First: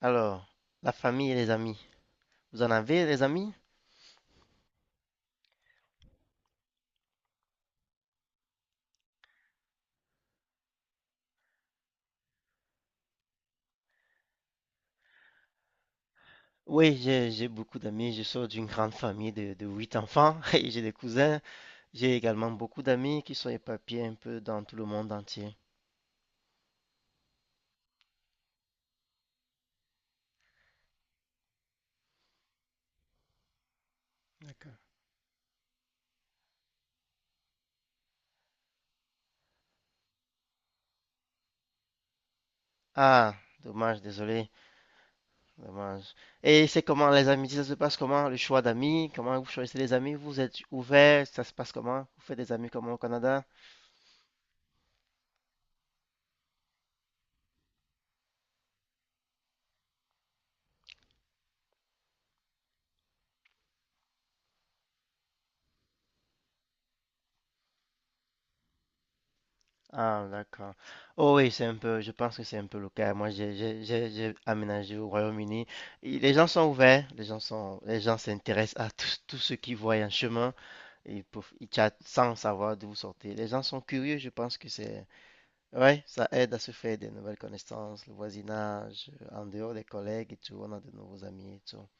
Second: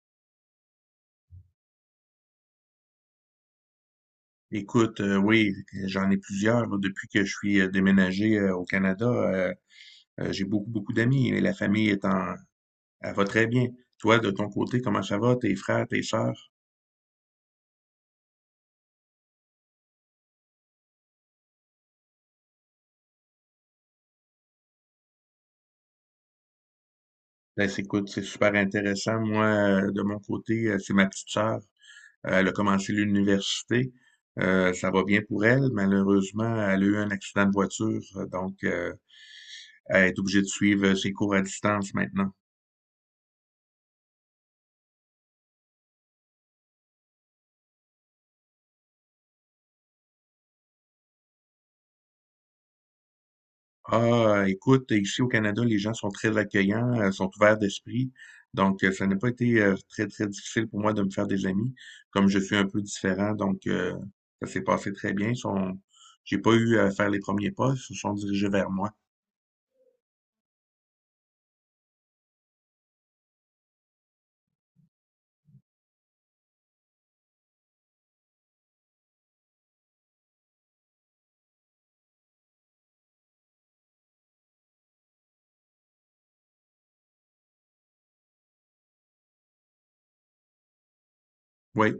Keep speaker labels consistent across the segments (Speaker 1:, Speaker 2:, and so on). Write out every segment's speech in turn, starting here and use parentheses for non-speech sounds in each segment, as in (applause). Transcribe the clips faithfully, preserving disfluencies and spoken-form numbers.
Speaker 1: Alors, la famille et les amis. Vous en avez des amis?
Speaker 2: Écoute, euh, oui, j'en ai plusieurs là, depuis que je suis euh, déménagé euh, au Canada. Euh, euh, j'ai beaucoup, beaucoup d'amis et la famille est en, elle va très bien. Toi, de ton côté, comment ça va? Tes frères, tes sœurs?
Speaker 1: Oui, j'ai j'ai beaucoup d'amis. Je sors d'une grande famille de, de huit enfants (laughs) et j'ai des cousins. J'ai également beaucoup d'amis qui sont éparpillés un peu dans tout le monde entier.
Speaker 2: Ben, c'est- écoute, c'est super intéressant. Moi, euh, de mon côté, euh, c'est ma petite sœur. Euh, elle a commencé l'université. Euh,
Speaker 1: D'accord.
Speaker 2: ça va bien pour elle. Malheureusement, elle a eu un accident de voiture, euh, donc euh, elle est obligée de suivre euh, ses cours à distance maintenant.
Speaker 1: Ah, dommage, désolé, dommage. Et c'est comment les amitiés, ça se passe comment? Le choix d'amis, comment vous choisissez les amis? Vous êtes ouvert, ça se passe comment? Vous faites des amis comment au Canada?
Speaker 2: Ah, écoute, ici au Canada, les gens sont très accueillants, euh, sont ouverts d'esprit. Donc, euh, ça n'a pas été euh, très, très difficile pour moi de me faire des amis, comme je suis un peu différent. Donc, euh, ça s'est passé très bien. Ils sont- J'ai pas eu à faire les premiers pas, ils se sont dirigés vers moi.
Speaker 1: Ah, d'accord. Oh oui, c'est un peu, je pense que c'est un peu le cas. Moi, j'ai j'ai- j'ai- j'ai aménagé au Royaume-Uni. Et les gens sont ouverts, les gens sont, les gens s'intéressent à tout, tout ce qu'ils voient en chemin. Ils, peuvent- ils chattent sans savoir d'où vous sortez. Les gens sont curieux, je pense que c'est. Ouais, ça aide à se faire des nouvelles connaissances, le voisinage, en dehors des collègues et tout, on a de nouveaux amis et tout.
Speaker 2: Oui.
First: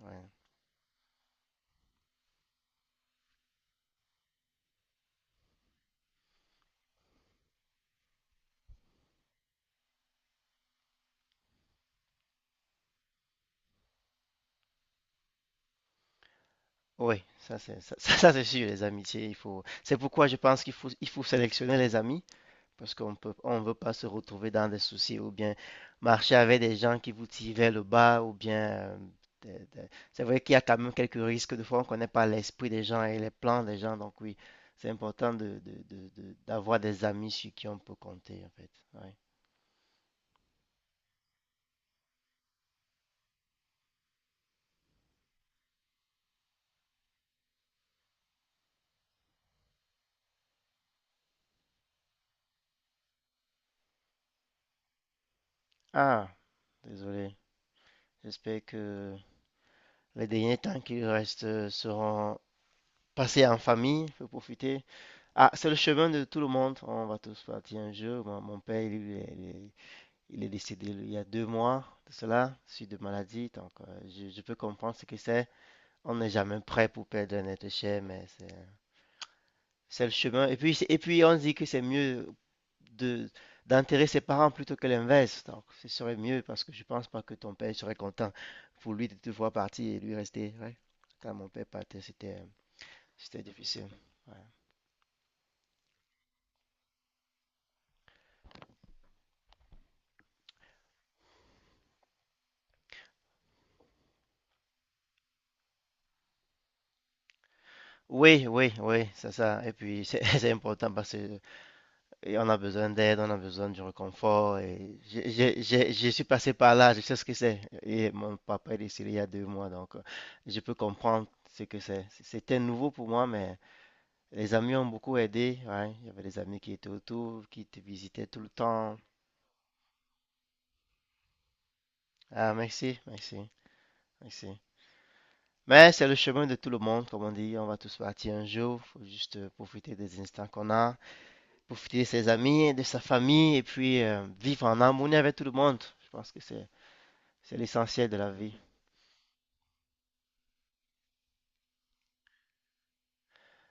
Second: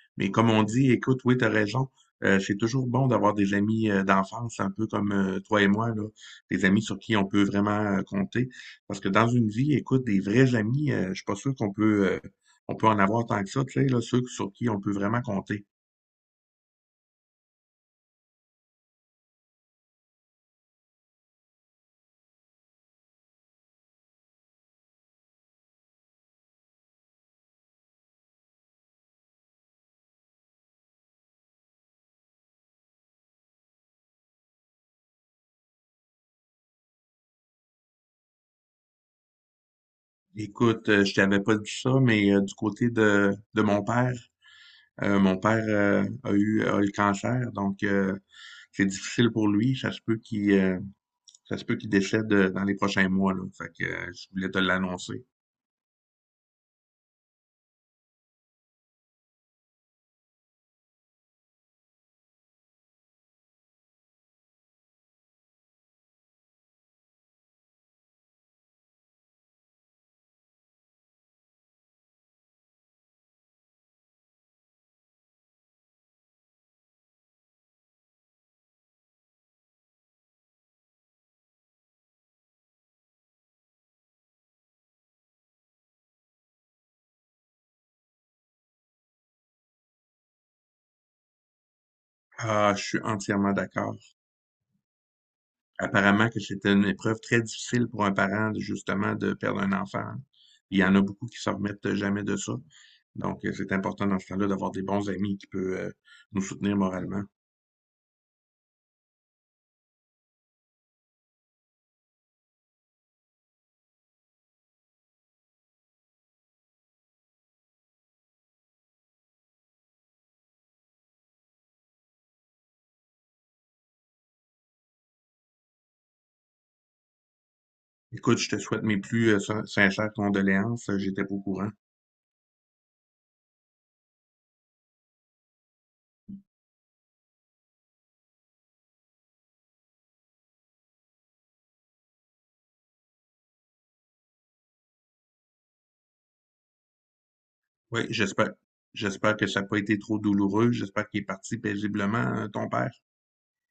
Speaker 1: Ouais.
Speaker 2: Mais comme on dit, écoute, oui, t'as raison. Euh, c'est toujours bon d'avoir des amis euh, d'enfance, un peu comme euh, toi et moi, là, des amis sur qui on peut vraiment euh, compter. Parce que dans une vie, écoute, des vrais amis, euh, je suis pas sûr qu'on peut, euh, on peut en avoir tant que ça, tu sais, là, ceux sur qui on peut vraiment compter.
Speaker 1: Oui, ça c'est ça, (laughs) ça, c'est sûr, les amitiés, il faut. C'est pourquoi je pense qu'il faut, il faut sélectionner les amis. Parce qu'on peut, on ne veut pas se retrouver dans des soucis ou bien marcher avec des gens qui vous tiraient le bas ou bien. euh, des- des- C'est vrai qu'il y a quand même quelques risques. Des fois, on ne connaît pas l'esprit des gens et les plans des gens. Donc, oui, c'est important de, de- de- de- d'avoir des amis sur qui on peut compter, en fait. Ouais.
Speaker 2: Écoute, euh, je t'avais pas dit ça, mais euh, du côté de, de mon père, euh, mon père euh, a eu, a eu le cancer, donc euh, c'est difficile pour lui. Ça se peut qu'il euh, ça se peut qu'il décède euh, dans les prochains mois, là. Fait que euh, je voulais te l'annoncer.
Speaker 1: Ah, désolé. J'espère que les derniers temps qui restent seront passés en famille. Faut profiter. Ah, c'est le chemin de tout le monde. On va tous partir un jour. Mon, mon père, lui, il est, il est décédé il y a deux mois de cela, suite de maladie. Donc, euh, je, je peux comprendre ce que c'est. On n'est jamais prêt pour perdre un être cher, mais c'est c'est le chemin. Et puis, et puis, on dit que c'est mieux de d'enterrer ses parents plutôt que l'inverse. Donc, ce serait mieux parce que je pense pas que ton père serait content pour lui de te voir partir et lui rester. Ouais. Quand mon père partait, c'était euh,
Speaker 2: Ah, je suis
Speaker 1: c'était
Speaker 2: entièrement
Speaker 1: difficile.
Speaker 2: d'accord.
Speaker 1: Ouais.
Speaker 2: Apparemment que c'était une épreuve très difficile pour un parent, de- justement, de perdre un enfant, hein. Il y en a beaucoup qui ne se remettent jamais de ça. Donc, euh, c'est important dans ce temps-là d'avoir des bons amis qui peuvent euh, nous soutenir moralement.
Speaker 1: Oui, oui, oui, c'est ça. Et puis, c'est (laughs) c'est important parce que. Et on a besoin d'aide, on a besoin du réconfort. Et j'ai, j'ai- j'ai- je suis passé par là, je sais ce que c'est. Et mon papa est décédé il y a deux mois, donc euh, je peux comprendre ce que c'est. C- C'était nouveau pour moi, mais les amis ont beaucoup aidé. Ouais. Il y avait des amis qui étaient autour, qui te visitaient
Speaker 2: Écoute,
Speaker 1: tout le
Speaker 2: je te souhaite
Speaker 1: temps.
Speaker 2: mes plus euh, sin- sincères condoléances. Euh, J'étais pas au courant.
Speaker 1: Ah, merci, merci, merci. Mais c'est le chemin de tout le monde, comme on dit. On va tous partir un jour. Faut juste euh, profiter des instants qu'on a, profiter de ses amis, de sa famille, et puis euh, vivre en harmonie avec tout le monde. Je pense que c'est C'est
Speaker 2: Oui,
Speaker 1: l'essentiel de la
Speaker 2: j'espère.
Speaker 1: vie.
Speaker 2: J'espère que ça n'a pas été trop douloureux. J'espère qu'il est parti paisiblement, hein, ton père.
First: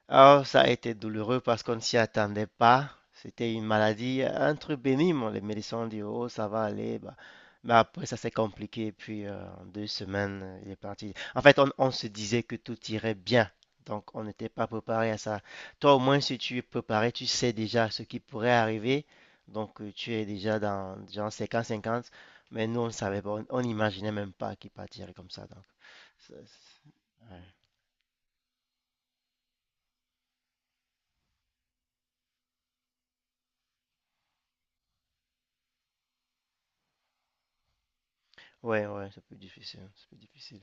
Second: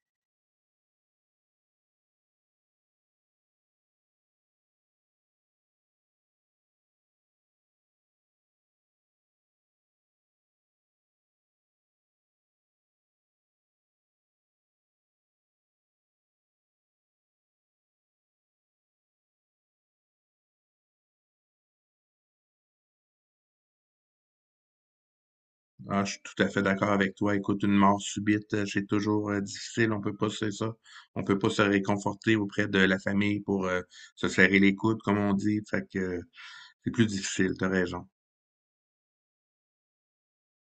Speaker 1: Alors, ça a été douloureux parce qu'on ne s'y attendait pas. C'était une maladie, un truc bénin. Les médecins ont dit, oh, ça va aller. Bah, mais après, ça s'est compliqué. Et puis, euh, en deux semaines, euh, il est parti. En fait, on, on se disait que tout irait bien. Donc, on n'était pas préparé à ça. Toi, au moins, si tu es préparé, tu sais déjà ce qui pourrait arriver. Donc, euh, tu es déjà dans genre cinquante 50. Mais nous, on ne savait pas. On on n'imaginait même pas qu'il partirait comme ça. Donc,
Speaker 2: Ah, je suis
Speaker 1: ça,
Speaker 2: tout à fait d'accord avec
Speaker 1: c'est
Speaker 2: toi.
Speaker 1: ouais.
Speaker 2: Écoute, une mort subite, euh, c'est toujours euh, difficile. On peut pas, c'est ça. On peut pas se réconforter auprès de la famille pour euh, se serrer les coudes, comme on dit. Fait que euh, c'est plus difficile, t'as raison.
Speaker 1: Ouais, ouais, c'est plus difficile, c'est plus difficile.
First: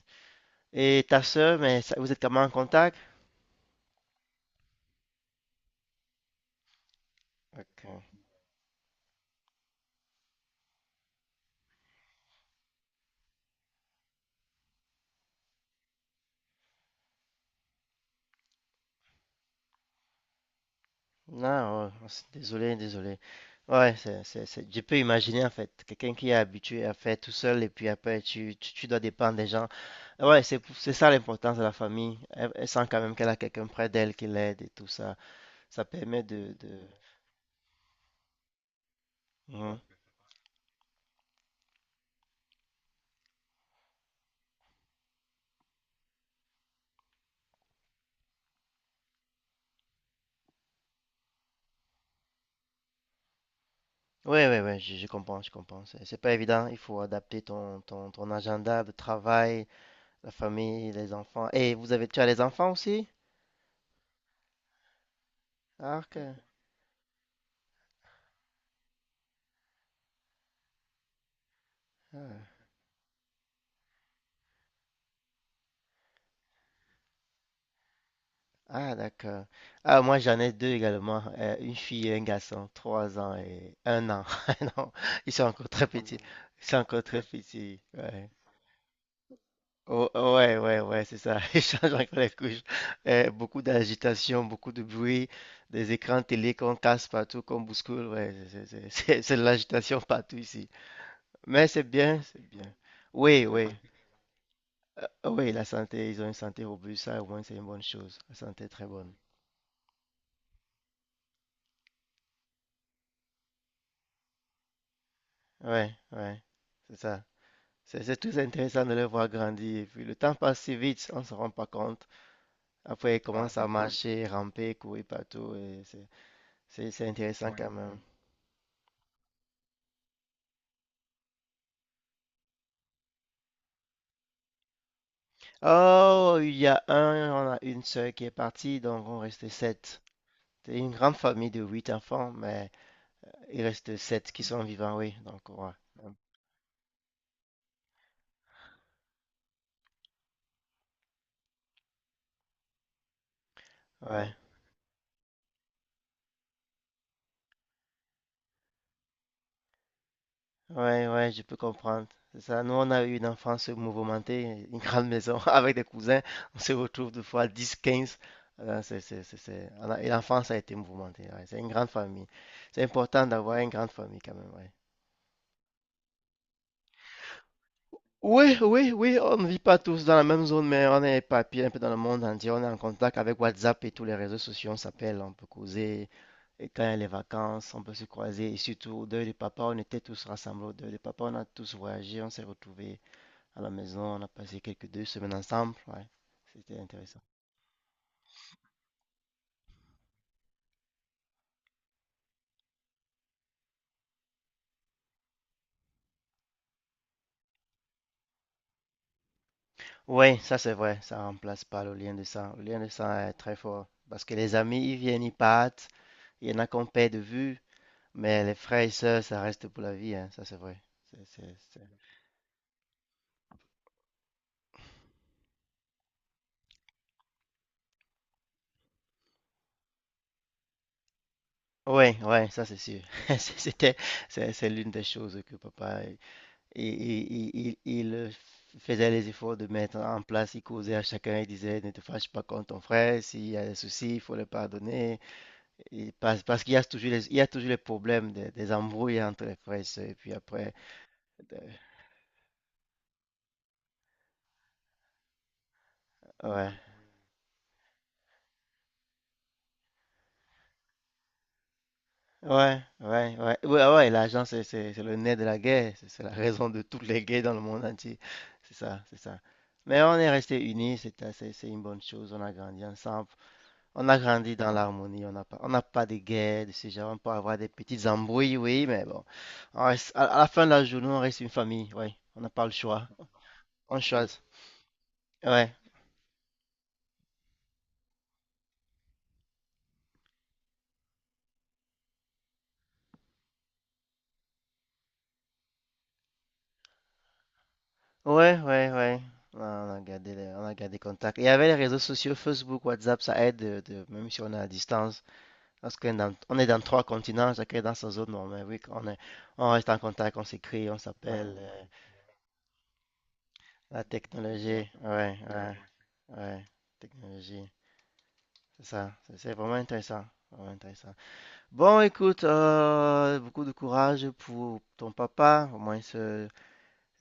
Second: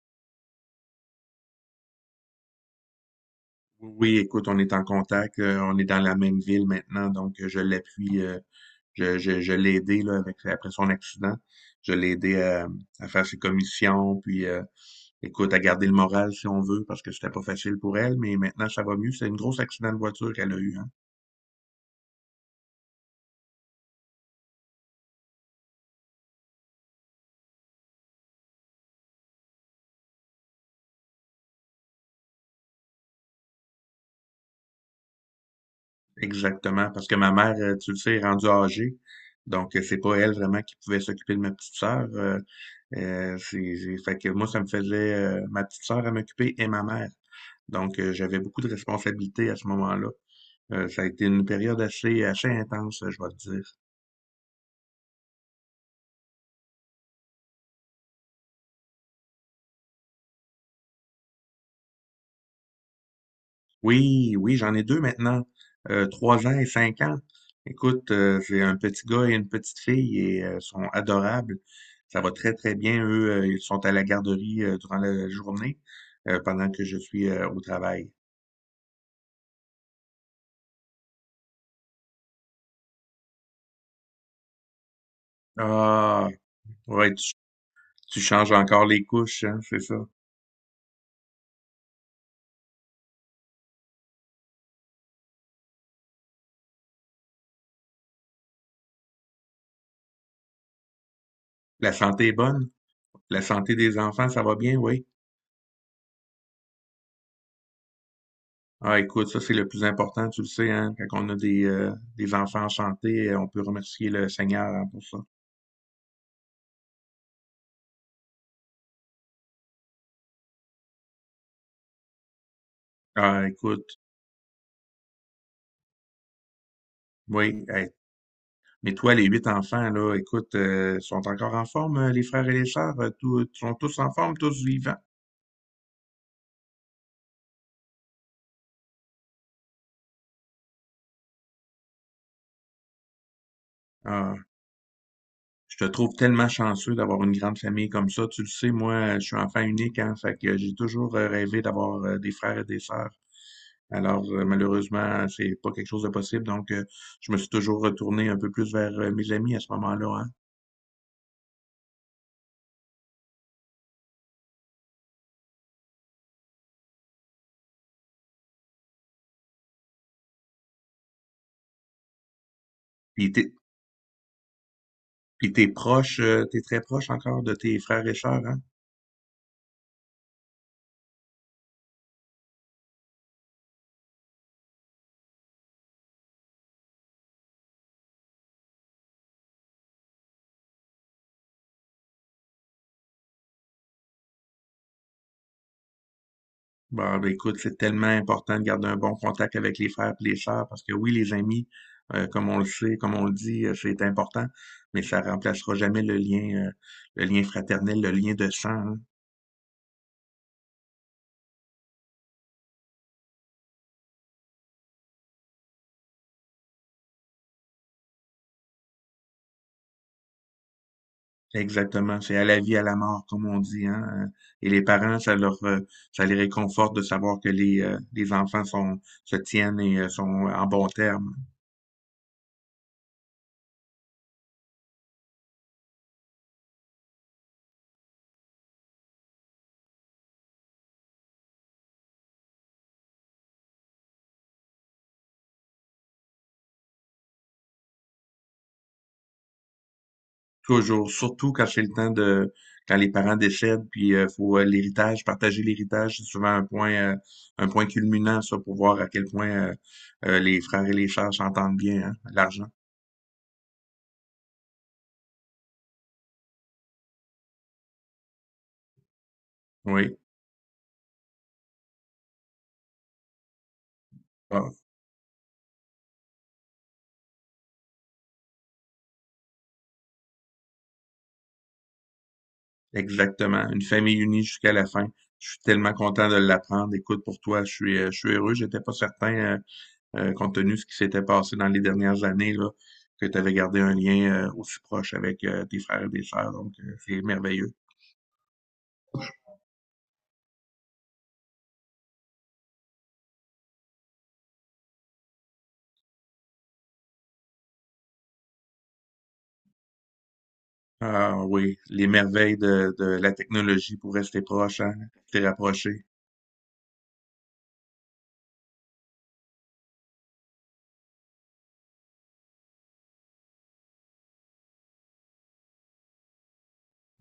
Speaker 1: Et ta sœur, mais ça, vous êtes comment en contact?
Speaker 2: Oui, oui, écoute, on est en contact. Euh, on est dans la même ville maintenant, donc euh, je
Speaker 1: Ok.
Speaker 2: l'appuie. Euh, je, je, je l'ai aidé là, avec, après son accident. Je l'ai aidé à, à faire ses commissions, puis euh, écoute, à garder le moral si on veut, parce que c'était pas facile pour elle, mais maintenant ça va mieux. C'est un gros accident de voiture qu'elle a eu, hein.
Speaker 1: Non, ouais, c'est désolé, désolé. Ouais, c'est, c'est, c'est- je peux imaginer en fait, quelqu'un qui est habitué à faire tout seul et puis après tu, tu, tu dois dépendre des gens. Ah, ouais, c'est, pour- c'est ça l'importance de la famille. Elle, elle sent quand même qu'elle a quelqu'un près d'elle qui l'aide et tout ça. Ça permet de, de...
Speaker 2: Exactement, parce que ma mère, euh, tu le sais, est rendue âgée. Donc,
Speaker 1: Mhm.
Speaker 2: euh, c'est pas elle vraiment qui pouvait s'occuper de ma petite sœur. Euh, euh, c'est, c'est- fait que moi, ça me faisait euh, ma petite sœur à m'occuper et ma mère. Donc, euh, j'avais beaucoup de responsabilités à ce moment-là. Euh, ça a été une période assez, assez intense, je vais te dire.
Speaker 1: Ouais, ouais, ouais, je, je comprends, je comprends. C'est c'est pas évident, il faut adapter ton, ton, ton agenda de travail, la famille, les enfants. Et vous avez, tu as les enfants aussi?
Speaker 2: Oui, oui, j'en ai deux maintenant,
Speaker 1: Ah,
Speaker 2: euh,
Speaker 1: ok.
Speaker 2: trois ans et cinq ans. Écoute, euh, c'est un petit gars et une petite fille et euh, sont adorables. Ça va très,
Speaker 1: Ah,
Speaker 2: très bien. Eux, euh, ils sont à la garderie euh, durant la journée euh, pendant que je suis euh, au travail.
Speaker 1: Ah, d'accord. Ah, moi, j'en ai deux également. Euh, une fille et un garçon. Trois ans et un an. (laughs) Non, ils sont encore très petits.
Speaker 2: Ah,
Speaker 1: Ils sont encore
Speaker 2: ouais,
Speaker 1: très
Speaker 2: tu,
Speaker 1: petits.
Speaker 2: tu
Speaker 1: Ouais.
Speaker 2: changes encore les couches, hein, c'est ça.
Speaker 1: Oh, oh, ouais, ouais, ouais, c'est ça. (laughs) Ils changent encore les couches. Euh, beaucoup d'agitation, beaucoup de bruit. Des écrans télé qu'on casse partout, qu'on bouscule. Ouais, c'est c'est- c'est- (laughs) c'est de l'agitation partout ici. Mais c'est
Speaker 2: La
Speaker 1: bien,
Speaker 2: santé est
Speaker 1: c'est
Speaker 2: bonne.
Speaker 1: bien.
Speaker 2: La
Speaker 1: Oui, oui.
Speaker 2: santé des enfants, ça va bien,
Speaker 1: Euh,
Speaker 2: oui.
Speaker 1: oui, la santé, ils ont une santé robuste. Ça, au moins, c'est une bonne chose. La santé est très
Speaker 2: Ah,
Speaker 1: bonne.
Speaker 2: écoute, ça, c'est le plus important, tu le sais, hein, quand on a des, euh, des enfants en santé, euh, on peut remercier le Seigneur, hein, pour ça.
Speaker 1: Ouais, ouais, c'est ça. C'est c'est très intéressant de les voir grandir. Et puis le temps passe si vite, on ne se rend pas compte. Après, ils, ah,
Speaker 2: Ah,
Speaker 1: commencent à, c'est cool,
Speaker 2: écoute,
Speaker 1: marcher, ramper, courir partout. Et C'est c'est- c'est intéressant, ouais,
Speaker 2: Oui,
Speaker 1: quand
Speaker 2: hey.
Speaker 1: même.
Speaker 2: Mais toi, les huit enfants, là, écoute, euh, sont encore en forme, euh, les frères et les sœurs, euh, tous- sont tous en forme, tous vivants.
Speaker 1: Oh, il y a un, on a une sœur qui est partie, donc on reste sept. C'est une grande famille de huit enfants, mais il reste sept
Speaker 2: Ah,
Speaker 1: qui sont vivants, oui. Donc, ouais.
Speaker 2: je te
Speaker 1: Ouais,
Speaker 2: trouve tellement chanceux d'avoir une grande famille comme ça. Tu le sais, moi, je suis enfant unique, hein, fait que j'ai toujours euh, rêvé d'avoir euh, des frères et des sœurs. Alors,
Speaker 1: ah,
Speaker 2: euh, malheureusement, c'est pas quelque chose de possible, donc euh, je me suis toujours retourné un peu plus vers euh, mes amis à ce moment-là, hein.
Speaker 1: ouais, ouais, je peux comprendre. C'est ça. Nous, on a eu une enfance mouvementée, une grande maison (laughs) avec des cousins. On se retrouve deux fois dix, quinze. Euh, c'est, c'est, c'est, c'est- on a- Et l'enfance a été mouvementée. Ouais. C'est une grande famille. C'est important
Speaker 2: Puis t'es,
Speaker 1: d'avoir une grande famille quand même. Ouais.
Speaker 2: puis t'es proche, euh, t'es très proche encore de tes frères et sœurs,
Speaker 1: Oui,
Speaker 2: hein?
Speaker 1: oui, oui, on ne vit pas tous dans la même zone, mais on est éparpillés un peu dans le monde entier. On est en contact avec WhatsApp et tous les réseaux sociaux. On s'appelle, on peut causer. Et quand il y a les vacances, on peut se croiser. Et surtout, au deuil de papa, on était tous rassemblés au deuil de papa. On a tous voyagé, on s'est retrouvés à la maison, on a passé quelques deux semaines ensemble, ouais, c'était
Speaker 2: Bon,
Speaker 1: intéressant.
Speaker 2: ben, écoute, c'est tellement important de garder un bon contact avec les frères et les sœurs parce que oui, les amis, euh, comme on le sait, comme on le dit, euh, c'est important, mais ça remplacera jamais le lien, euh, le lien fraternel, le lien de sang, hein.
Speaker 1: Oui, ça c'est vrai, ça remplace pas le lien de sang. Le lien de sang est très fort parce que les amis, ils viennent, ils partent, il y en a qu'on perd de vue, mais les frères et sœurs, ça reste pour la vie, hein, ça c'est vrai. C'est, c'est, c'est-
Speaker 2: Exactement, c'est à la vie, à la mort, comme on dit, hein. euh, Et les parents, ça leur, euh, ça les réconforte de savoir que les, euh, les enfants sont, se tiennent et euh, sont en bon terme.
Speaker 1: Ouais, ouais, ça c'est sûr. (laughs) C'est- C'était, c'est c'est l'une des choses que papa, il, il- il- il- il, euh, faisait les efforts de mettre en place. Il causait à chacun, il disait, ne te fâche pas contre ton frère, s'il y a des soucis, il faut le pardonner. Et parce parce qu'il y a toujours les, il y a toujours les problèmes des, des embrouilles entre les frères et sœurs, et puis après,
Speaker 2: Toujours, surtout
Speaker 1: de-
Speaker 2: quand c'est le temps de quand les parents décèdent, puis euh, faut euh, l'héritage, partager l'héritage, c'est souvent un
Speaker 1: ouais,
Speaker 2: point euh, un point culminant, ça, pour voir à quel point euh, euh, les frères et les sœurs s'entendent bien, hein, l'argent.
Speaker 1: ouais, ouais, ouais, ouais, ah ouais, l'argent, c'est, c'est, c'est le nez de la guerre, c'est c'est la raison de toutes les guerres dans le monde entier, c'est ça, c'est ça. Mais on
Speaker 2: Oui,
Speaker 1: est restés unis, c'est assez- c'est une bonne chose, on a grandi ensemble, on a grandi
Speaker 2: Ah,
Speaker 1: dans l'harmonie, on n'a pas, on n'a pas de guerres de ce genre, on peut avoir des petites embrouilles, oui, mais bon, on reste- à, à la fin de la journée, on reste une famille, oui, on n'a pas le choix,
Speaker 2: Exactement. Une
Speaker 1: on
Speaker 2: famille
Speaker 1: choisit,
Speaker 2: unie jusqu'à la fin. Je suis
Speaker 1: ouais.
Speaker 2: tellement content de l'apprendre. Écoute, pour toi, je suis euh, je suis heureux. J'étais pas certain, euh, euh, compte tenu de ce qui s'était passé dans les dernières années, là, que tu avais gardé un lien euh, aussi proche avec euh, tes frères et tes sœurs. Donc, euh, c'est merveilleux.
Speaker 1: Ouais, ouais, ouais. Ouais, On a gardé, les- on a gardé contact. Et avec les réseaux sociaux, Facebook, WhatsApp, ça aide, euh, de- même si on est à distance. Parce qu'on est dans, on est dans trois continents, chacun est dans sa zone. Non, mais oui, on est, on reste en contact, on s'écrit, on
Speaker 2: Ah
Speaker 1: s'appelle.
Speaker 2: oui,
Speaker 1: Euh,
Speaker 2: les merveilles de, de la technologie
Speaker 1: la
Speaker 2: pour rester proche,
Speaker 1: technologie,
Speaker 2: hein,
Speaker 1: ouais,
Speaker 2: rester
Speaker 1: ouais,
Speaker 2: rapproché.
Speaker 1: ouais. Technologie, c'est ça. C'est c'est vraiment intéressant. Vraiment intéressant. Bon, écoute, euh, beaucoup de courage pour ton papa. Au moins, ce-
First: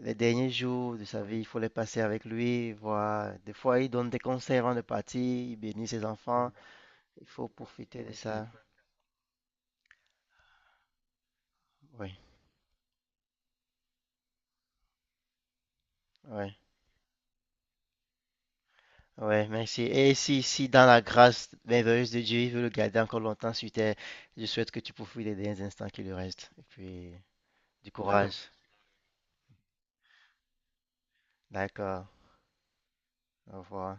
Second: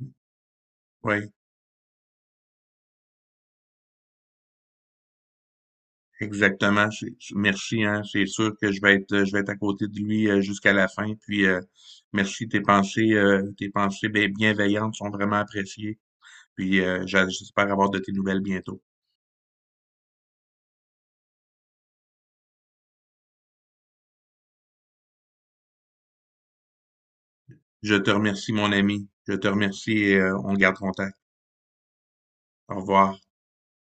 Speaker 1: les derniers jours de sa
Speaker 2: Oui,
Speaker 1: vie, il faut les passer avec lui, voir. Des fois, il donne des conseils avant de partir, il bénit ses enfants.
Speaker 2: exactement. C'est-
Speaker 1: Il
Speaker 2: c'est-
Speaker 1: faut
Speaker 2: Merci, hein.
Speaker 1: profiter de
Speaker 2: C'est
Speaker 1: ça.
Speaker 2: sûr que je vais être, euh, je vais être à côté de lui euh, jusqu'à la fin. Puis euh,
Speaker 1: Oui,
Speaker 2: merci, tes pensées, euh, tes pensées bien- bienveillantes sont vraiment appréciées.
Speaker 1: oui,
Speaker 2: Puis euh, j'a- j'espère avoir de tes nouvelles bientôt.
Speaker 1: oui, merci. Et si, si dans la grâce merveilleuse de Dieu, il veut le garder encore longtemps sur terre, je souhaite que tu profites des derniers instants qui lui restent. Et puis, du
Speaker 2: Je te
Speaker 1: courage.
Speaker 2: remercie, mon ami. Je te remercie et euh, on garde contact.
Speaker 1: D'accord.
Speaker 2: Au revoir.
Speaker 1: Au revoir.